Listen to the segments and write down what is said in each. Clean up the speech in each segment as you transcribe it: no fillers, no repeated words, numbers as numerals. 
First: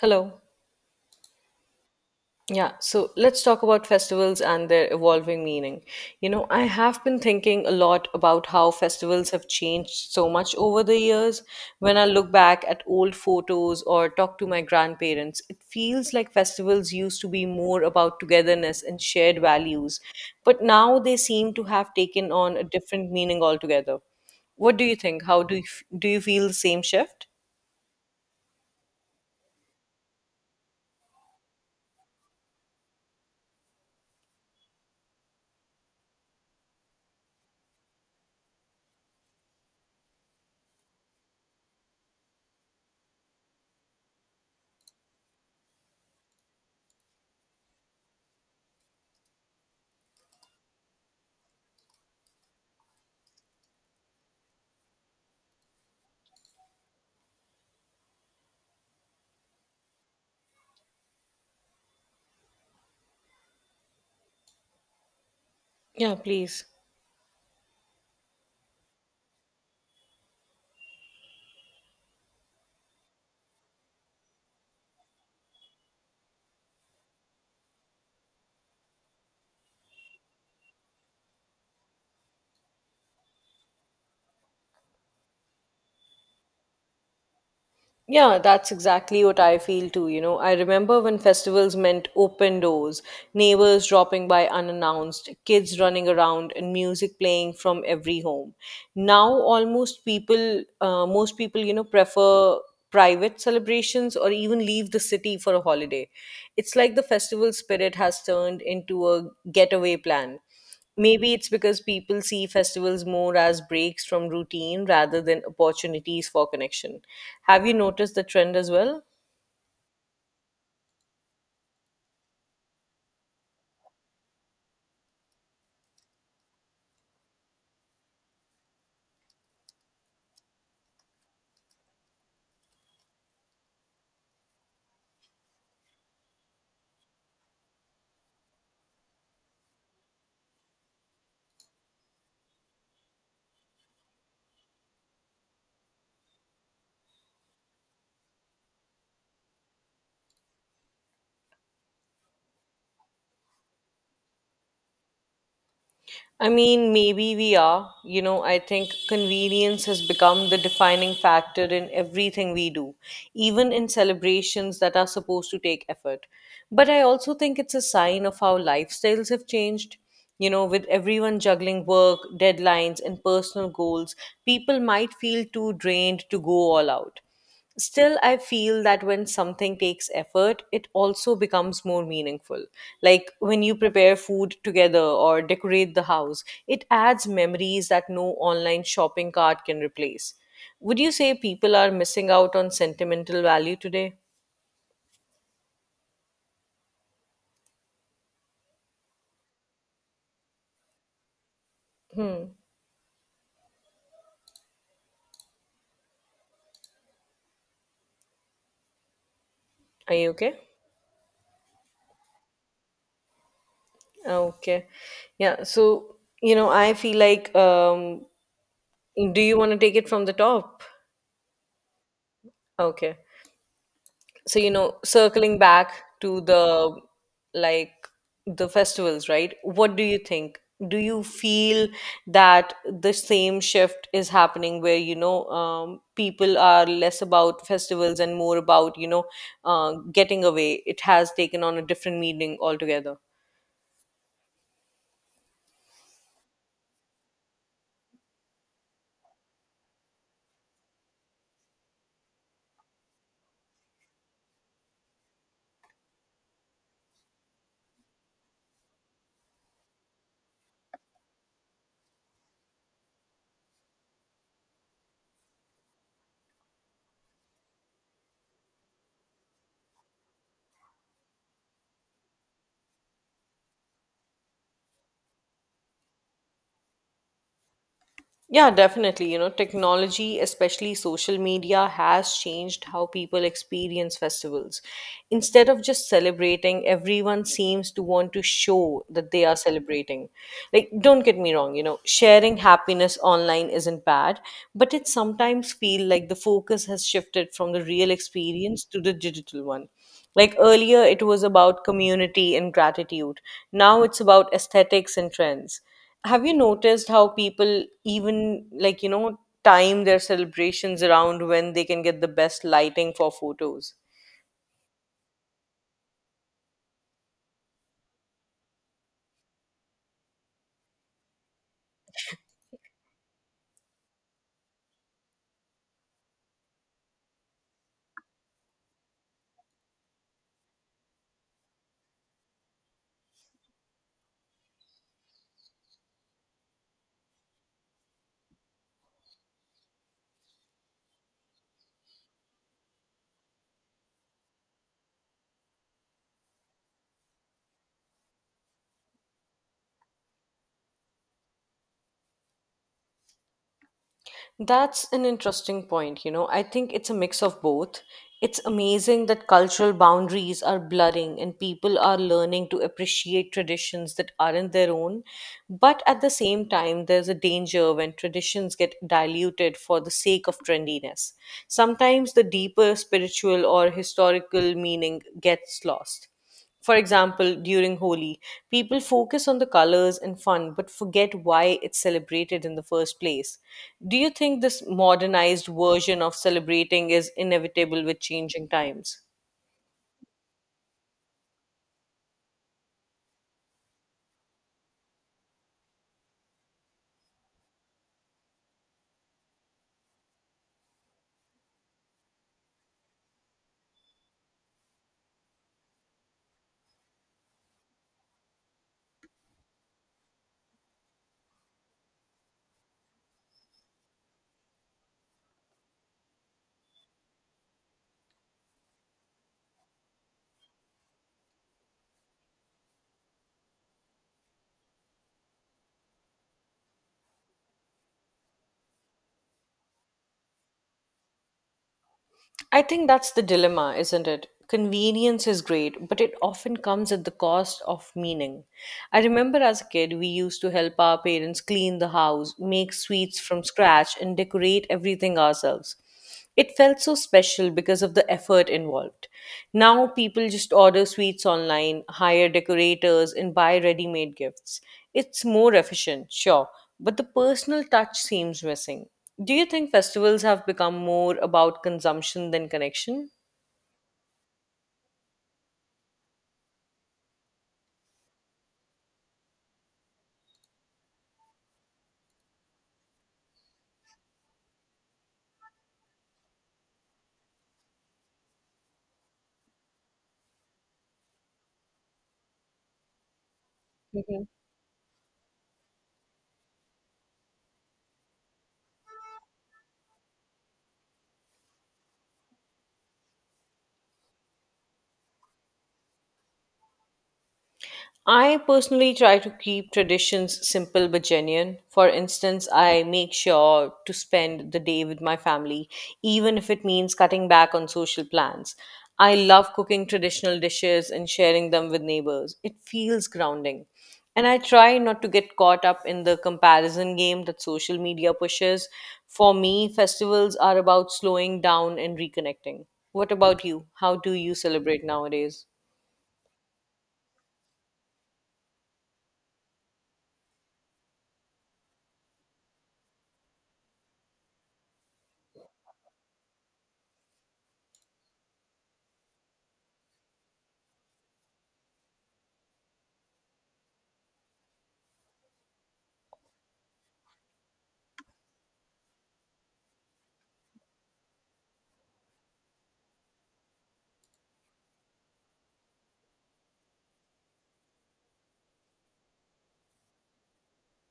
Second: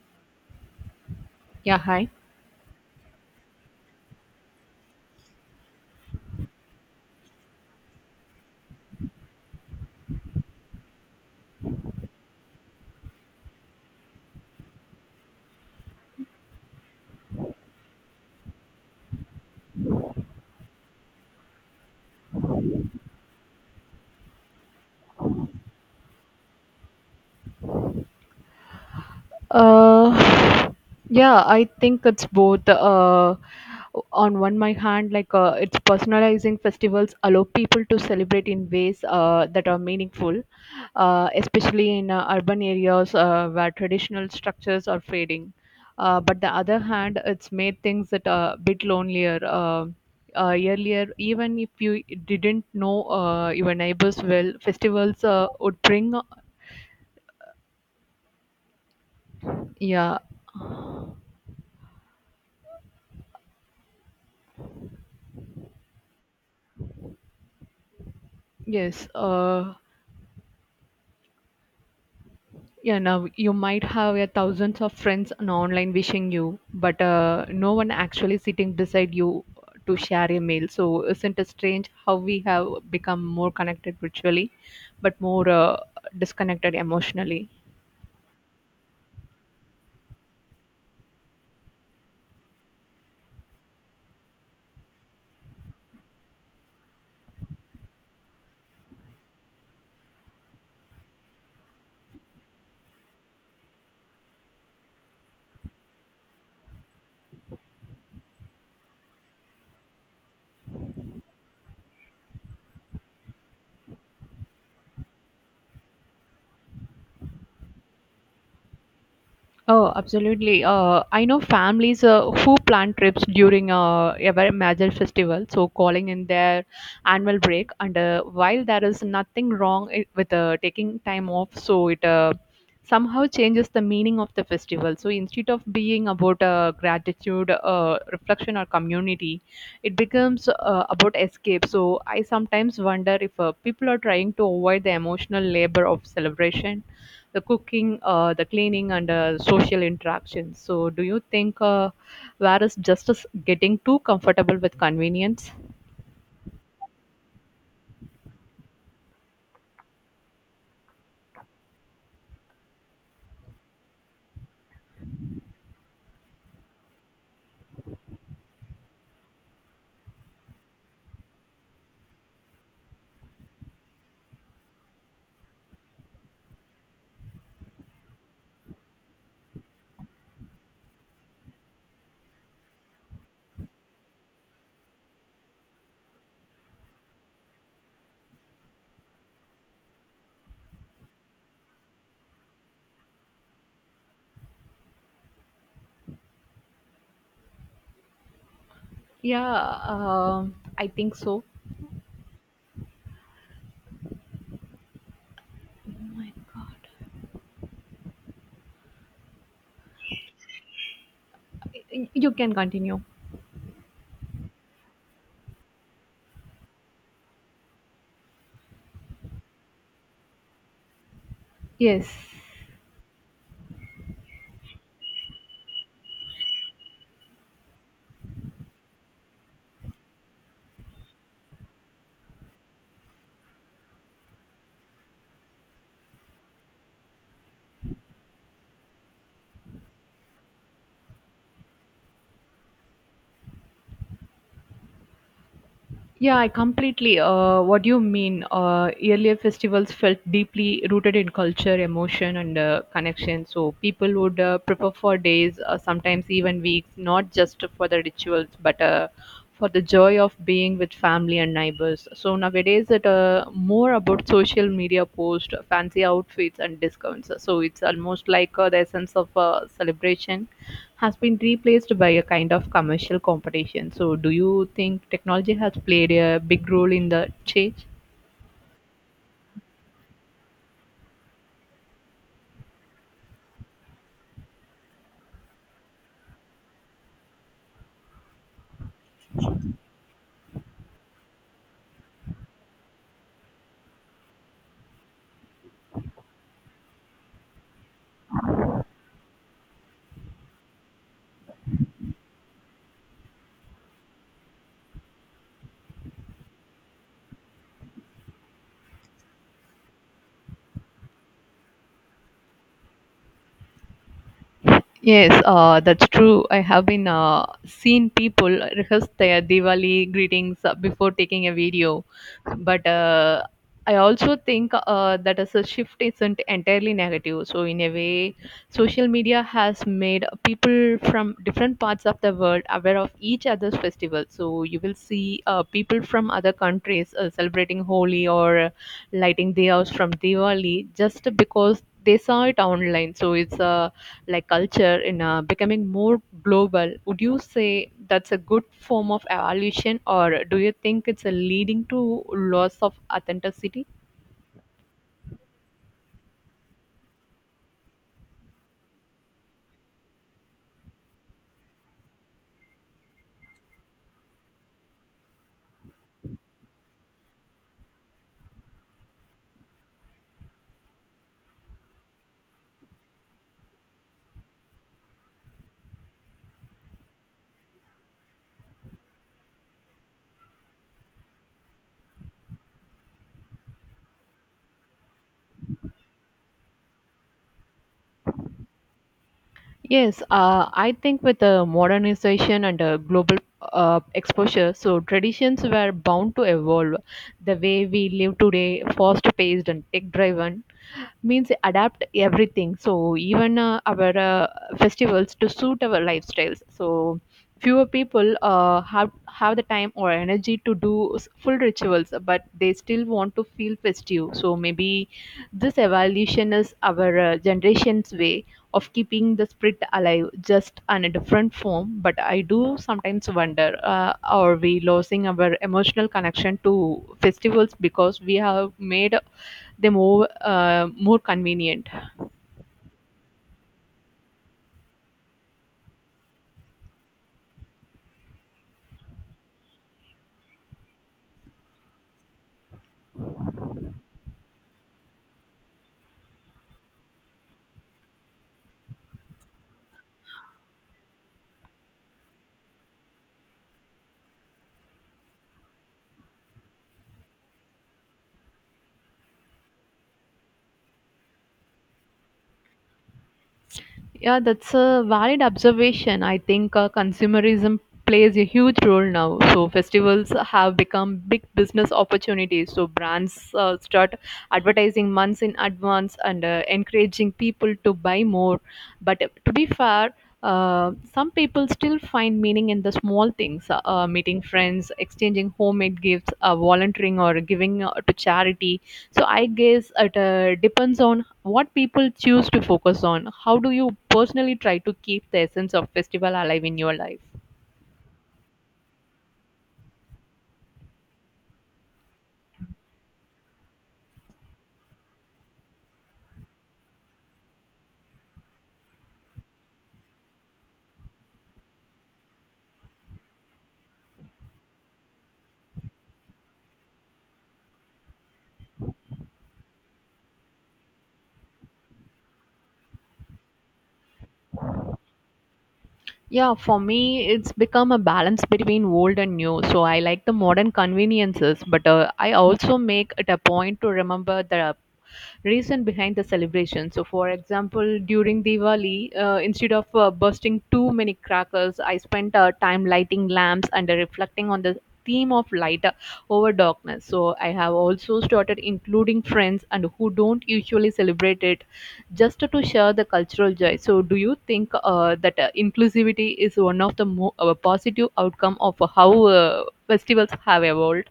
Hello. Yeah, hi. Yeah, so let's talk about festivals and their evolving meaning. You know, I have been thinking a lot about how festivals have changed so much over the years. When I look back at old photos or talk to my grandparents, it feels like festivals used to be more about togetherness and shared values, but now they seem to have taken on a different meaning altogether. What do you think? How do you, do you feel the same shift? Uh, yeah, I think it's both. On one my hand, like it's personalizing festivals allow people to celebrate in ways that are meaningful, especially in urban areas where traditional structures are fading. But the other hand, it's made things that are a bit lonelier. Earlier, even if you didn't know your neighbors well, festivals would bring, yeah, Yeah, please. yes. You might have a thousands of friends on online wishing you, but no one actually sitting beside you to share a meal. So isn't it strange how we have become more connected virtually but more disconnected emotionally? Yeah, that's exactly what I feel too. You know, I remember when festivals meant open doors, neighbors dropping by unannounced, kids running around, and music playing from every home. Now, almost most people, you know, prefer private celebrations or even leave the city for a holiday. It's like the festival spirit has turned into a getaway plan. Maybe it's because people see festivals more as breaks from routine rather than opportunities for connection. Have you noticed the trend as well? Oh, absolutely. I know families who plan trips during a very major festival, so calling in their annual break. And while there is nothing wrong with taking time off, so it somehow changes the meaning of the festival. So instead of being about gratitude, reflection, or community, it becomes about escape. So I sometimes wonder if people are trying to avoid the emotional labor of celebration, the cooking, the cleaning, and social interactions. So, do you think where is justice getting too comfortable with convenience? I mean, maybe we are. You know, I think convenience has become the defining factor in everything we do, even in celebrations that are supposed to take effort. But I also think it's a sign of how lifestyles have changed. You know, with everyone juggling work, deadlines, and personal goals, people might feel too drained to go all out. Still, I feel that when something takes effort, it also becomes more meaningful. Like when you prepare food together or decorate the house, it adds memories that no online shopping cart can replace. Would you say people are missing out on sentimental value today? Yeah, I think so. Oh my God. Are you okay? You can continue. Okay. Yeah. So, you know, I feel like, do you want to take it from the top? Yes. Okay. So you know, circling back to the like the festivals, right? What do you think? Do you feel that the same shift is happening where, you know, people are less about festivals and more about, you know, getting away, it has taken on a different meaning altogether? Yeah, I completely. What do you mean? Earlier festivals felt deeply rooted in culture, emotion, and connection. So people would prepare for days, sometimes even weeks, not just for the rituals, but for the joy of being with family and neighbors. So nowadays it more about social media post, fancy outfits and discounts. So it's almost like the essence of celebration has been replaced by a kind of commercial competition. So do you think technology has played a big role in the change? Yeah, definitely. You know, technology, especially social media, has changed how people experience festivals. Instead of just celebrating, everyone seems to want to show that they are celebrating. Like, don't get me wrong, you know, sharing happiness online isn't bad, but it sometimes feel like the focus has shifted from the real experience to the digital one. Like earlier, it was about community and gratitude. Now it's about aesthetics and trends. Have you noticed how people even like, you know, time their celebrations around when they can get the best lighting for photos? Yes, that's true. I have been seen people rehearse their Diwali greetings before taking a video, but I also think that as a shift isn't entirely negative. So in a way, social media has made people from different parts of the world aware of each other's festival. So you will see people from other countries celebrating Holi or lighting diyas from Diwali just because they saw it online. So it's a like culture in becoming more global. Would you say that's a good form of evolution or do you think it's a leading to loss of authenticity? That's an interesting point. You know, I think it's a mix of both. It's amazing that cultural boundaries are blurring and people are learning to appreciate traditions that aren't their own. But at the same time, there's a danger when traditions get diluted for the sake of trendiness. Sometimes the deeper spiritual or historical meaning gets lost. For example, during Holi, people focus on the colors and fun but forget why it's celebrated in the first place. Do you think this modernized version of celebrating is inevitable with changing times? Yes, I think with the modernization and global exposure, so traditions were bound to evolve. The way we live today, fast paced and tech driven, means adapt everything, so even our festivals to suit our lifestyles. So fewer people have the time or energy to do full rituals, but they still want to feel festive. So maybe this evolution is our generation's way of keeping the spirit alive, just in a different form. But I do sometimes wonder, are we losing our emotional connection to festivals because we have made they more more convenient? I think that's the dilemma, isn't it? Convenience is great, but it often comes at the cost of meaning. I remember as a kid, we used to help our parents clean the house, make sweets from scratch, and decorate everything ourselves. It felt so special because of the effort involved. Now people just order sweets online, hire decorators, and buy ready made gifts. It's more efficient, sure, but the personal touch seems missing. Do you think festivals have become more about consumption than connection? Yeah, that's a valid observation. I think consumerism plays a huge role now. So festivals have become big business opportunities. So brands start advertising months in advance and encouraging people to buy more. But to be fair. Some people still find meaning in the small things, meeting friends, exchanging homemade gifts, volunteering or giving to charity. So I guess it depends on what people choose to focus on. How do you personally try to keep the essence of festival alive in your life? I personally try to keep traditions simple but genuine. For instance, I make sure to spend the day with my family, even if it means cutting back on social plans. I love cooking traditional dishes and sharing them with neighbors. It feels grounding. And I try not to get caught up in the comparison game that social media pushes. For me, festivals are about slowing down and reconnecting. What about you? How do you celebrate nowadays? Yeah, for me, it's become a balance between old and new. So I like the modern conveniences, but I also make it a point to remember the reason behind the celebration. So, for example, during Diwali, instead of bursting too many crackers, I spent time lighting lamps and reflecting on the theme of light over darkness. So, I have also started including friends and who don't usually celebrate it, just to share the cultural joy. So do you think that inclusivity is one of the more positive outcome of how festivals have evolved?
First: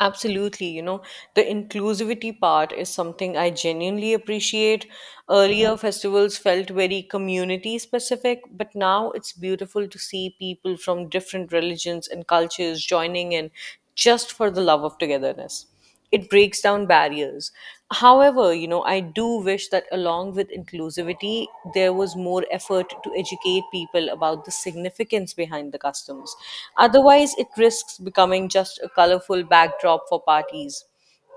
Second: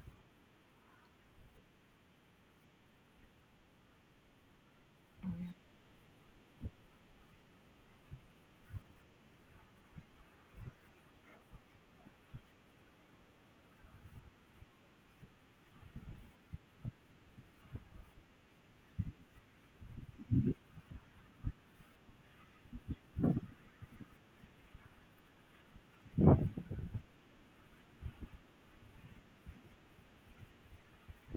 Absolutely, you know, the inclusivity part is something I genuinely appreciate. Earlier, festivals felt very community specific, but now it's beautiful to see people from different religions and cultures joining in just for the love of togetherness. It breaks down barriers. However, you know, I do wish that along with inclusivity there was more effort to educate people about the significance behind the customs. Otherwise it risks becoming just a colorful backdrop for parties.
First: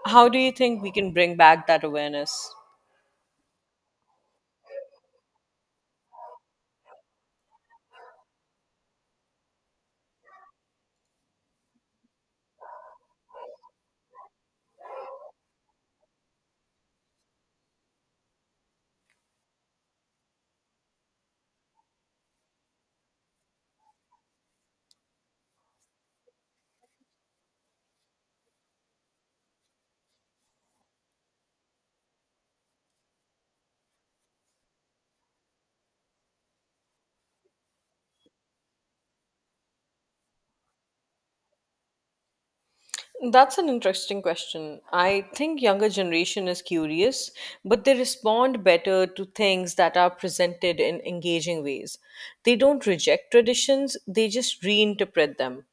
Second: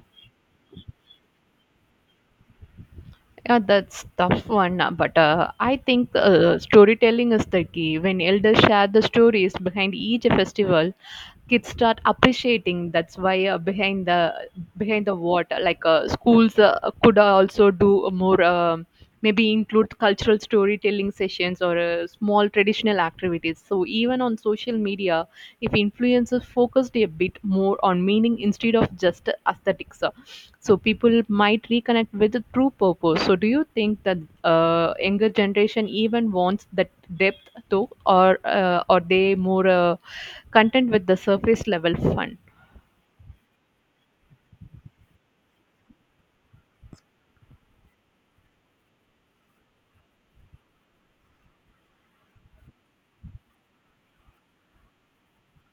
How do you think we can bring back that awareness? Yeah, that's tough one. But I think storytelling is the key. When elders share the stories behind each festival, kids start appreciating that's why behind the water, like schools could also do more, maybe include cultural storytelling sessions or small traditional activities. So even on social media, if influencers focused a bit more on meaning instead of just aesthetics, so people might reconnect with the true purpose. So do you think that younger generation even wants that depth though, or are they more content with the surface level fun? That's an interesting question. I think younger generation is curious, but they respond better to things that are presented in engaging ways. They don't reject traditions, they just reinterpret them.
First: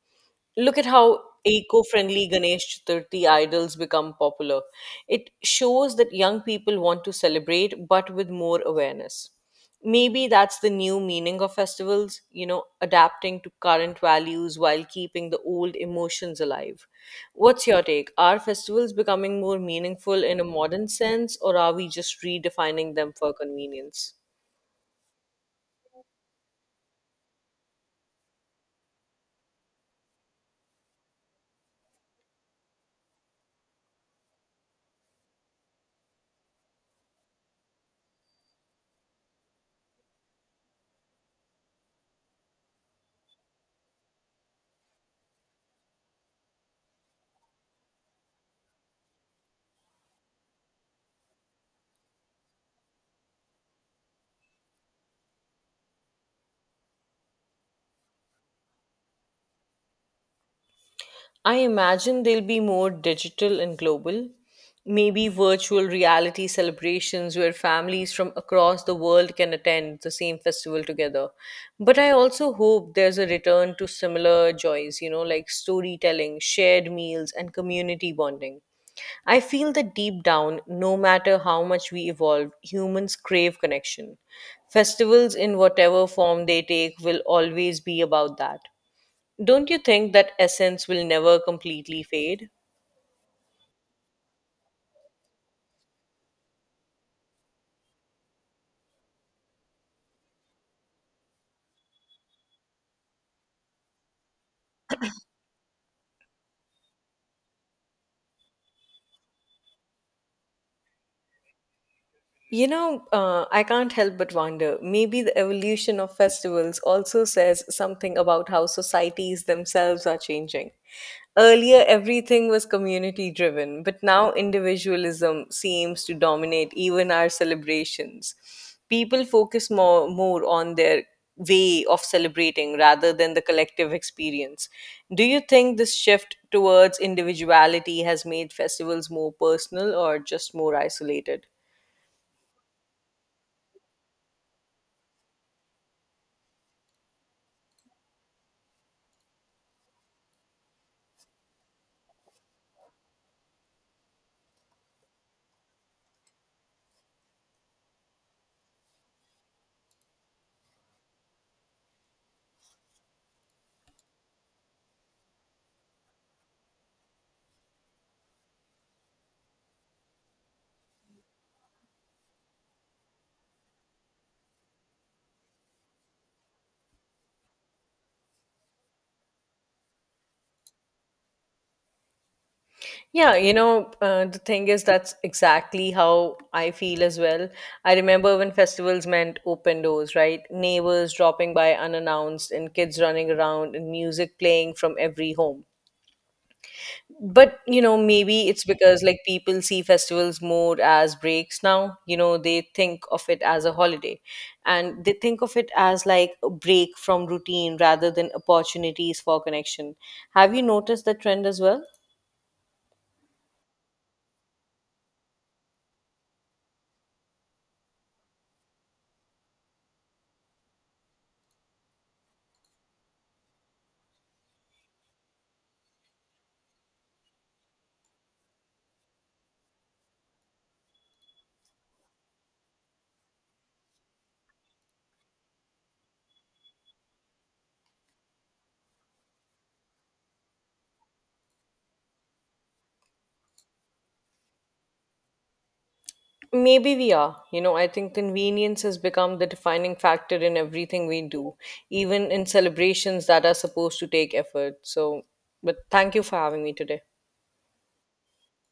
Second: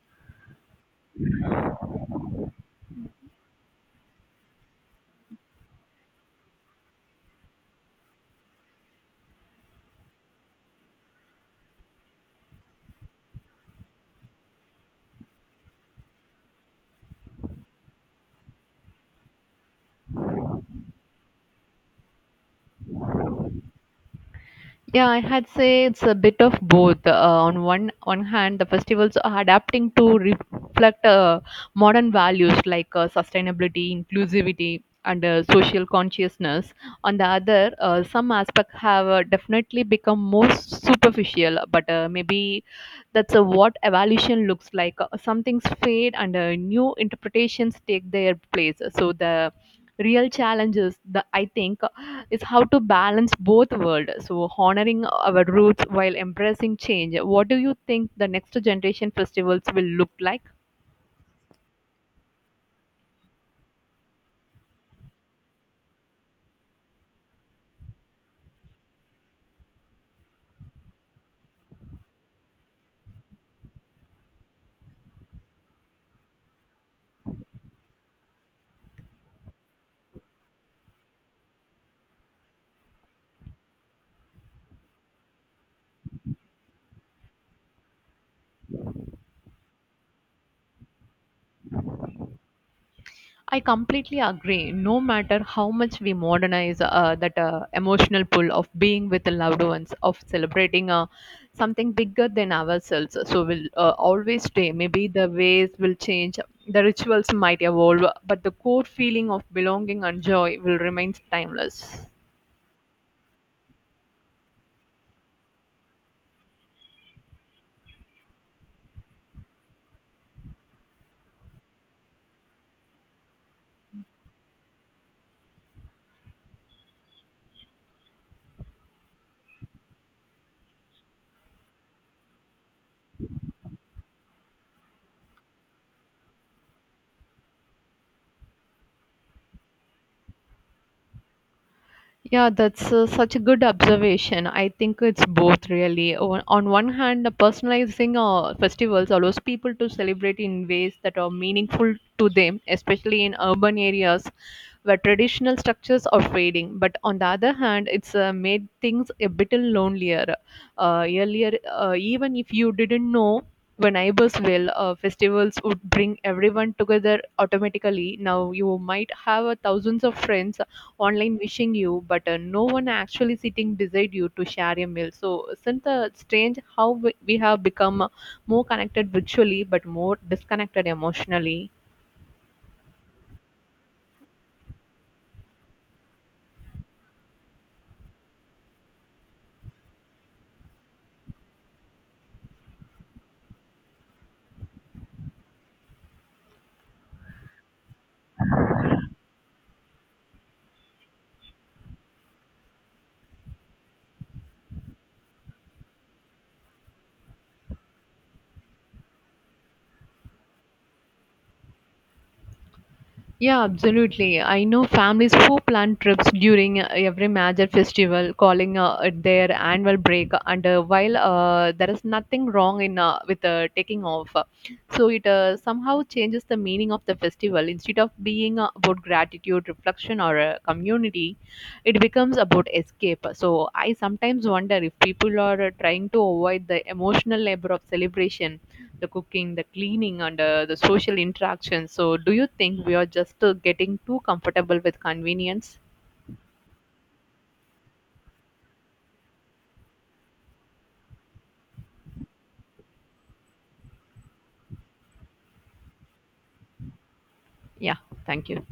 Look at how eco-friendly Ganesh Chaturthi idols become popular. It shows that young people want to celebrate, but with more awareness. Maybe that's the new meaning of festivals, you know, adapting to current values while keeping the old emotions alive. What's your take? Are festivals becoming more meaningful in a modern sense, or are we just redefining them for convenience? Yeah, I had say it's a bit of both. On one hand, the festivals are adapting to reflect modern values like sustainability, inclusivity, and social consciousness. On the other, some aspects have definitely become more superficial, but maybe that's what evolution looks like. Some things fade, and new interpretations take their place. So the real challenges the I think is how to balance both worlds. So honoring our roots while embracing change. What do you think the next generation festivals will look like? I imagine they'll be more digital and global. Maybe virtual reality celebrations where families from across the world can attend the same festival together. But I also hope there's a return to similar joys, you know, like storytelling, shared meals, and community bonding. I feel that deep down, no matter how much we evolve, humans crave connection. Festivals, in whatever form they take, will always be about that. Don't you think that essence will never completely fade? I completely agree. No matter how much we modernize, that emotional pull of being with the loved ones, of celebrating something bigger than ourselves, so will always stay. Maybe the ways will change, the rituals might evolve, but the core feeling of belonging and joy will remain timeless. You know, I can't help but wonder, maybe the evolution of festivals also says something about how societies themselves are changing. Earlier, everything was community driven, but now individualism seems to dominate even our celebrations. People focus more on their way of celebrating rather than the collective experience. Do you think this shift towards individuality has made festivals more personal or just more isolated? Yeah, that's such a good observation. I think it's both really. On one hand, the personalizing festivals allows people to celebrate in ways that are meaningful to them, especially in urban areas where traditional structures are fading. But on the other hand, it's made things a bit lonelier. Earlier, even if you didn't know your neighbors well, festivals would bring everyone together automatically. Now you might have thousands of friends online wishing you, but no one actually sitting beside you to share a meal. So isn't it strange how we have become more connected virtually, but more disconnected emotionally? Yeah, you know, the thing is, that's exactly how I feel as well. I remember when festivals meant open doors, right? Neighbors dropping by unannounced, and kids running around, and music playing from every home. But, you know, maybe it's because like people see festivals more as breaks now. You know, they think of it as a holiday and they think of it as like a break from routine rather than opportunities for connection. Have you noticed that trend as well? Yeah, absolutely. I know families who plan trips during every major festival, calling it their annual break. And while there is nothing wrong in with taking off, so it somehow changes the meaning of the festival. Instead of being about gratitude, reflection, or community, it becomes about escape. So I sometimes wonder if people are trying to avoid the emotional labor of celebration, the cooking, the cleaning, and the social interaction. So, do you think we are just getting too comfortable with convenience? Maybe we are. You know, I think convenience has become the defining factor in everything we do, even in celebrations that are supposed to take effort. So, but thank you for having me today. Yeah, thank you.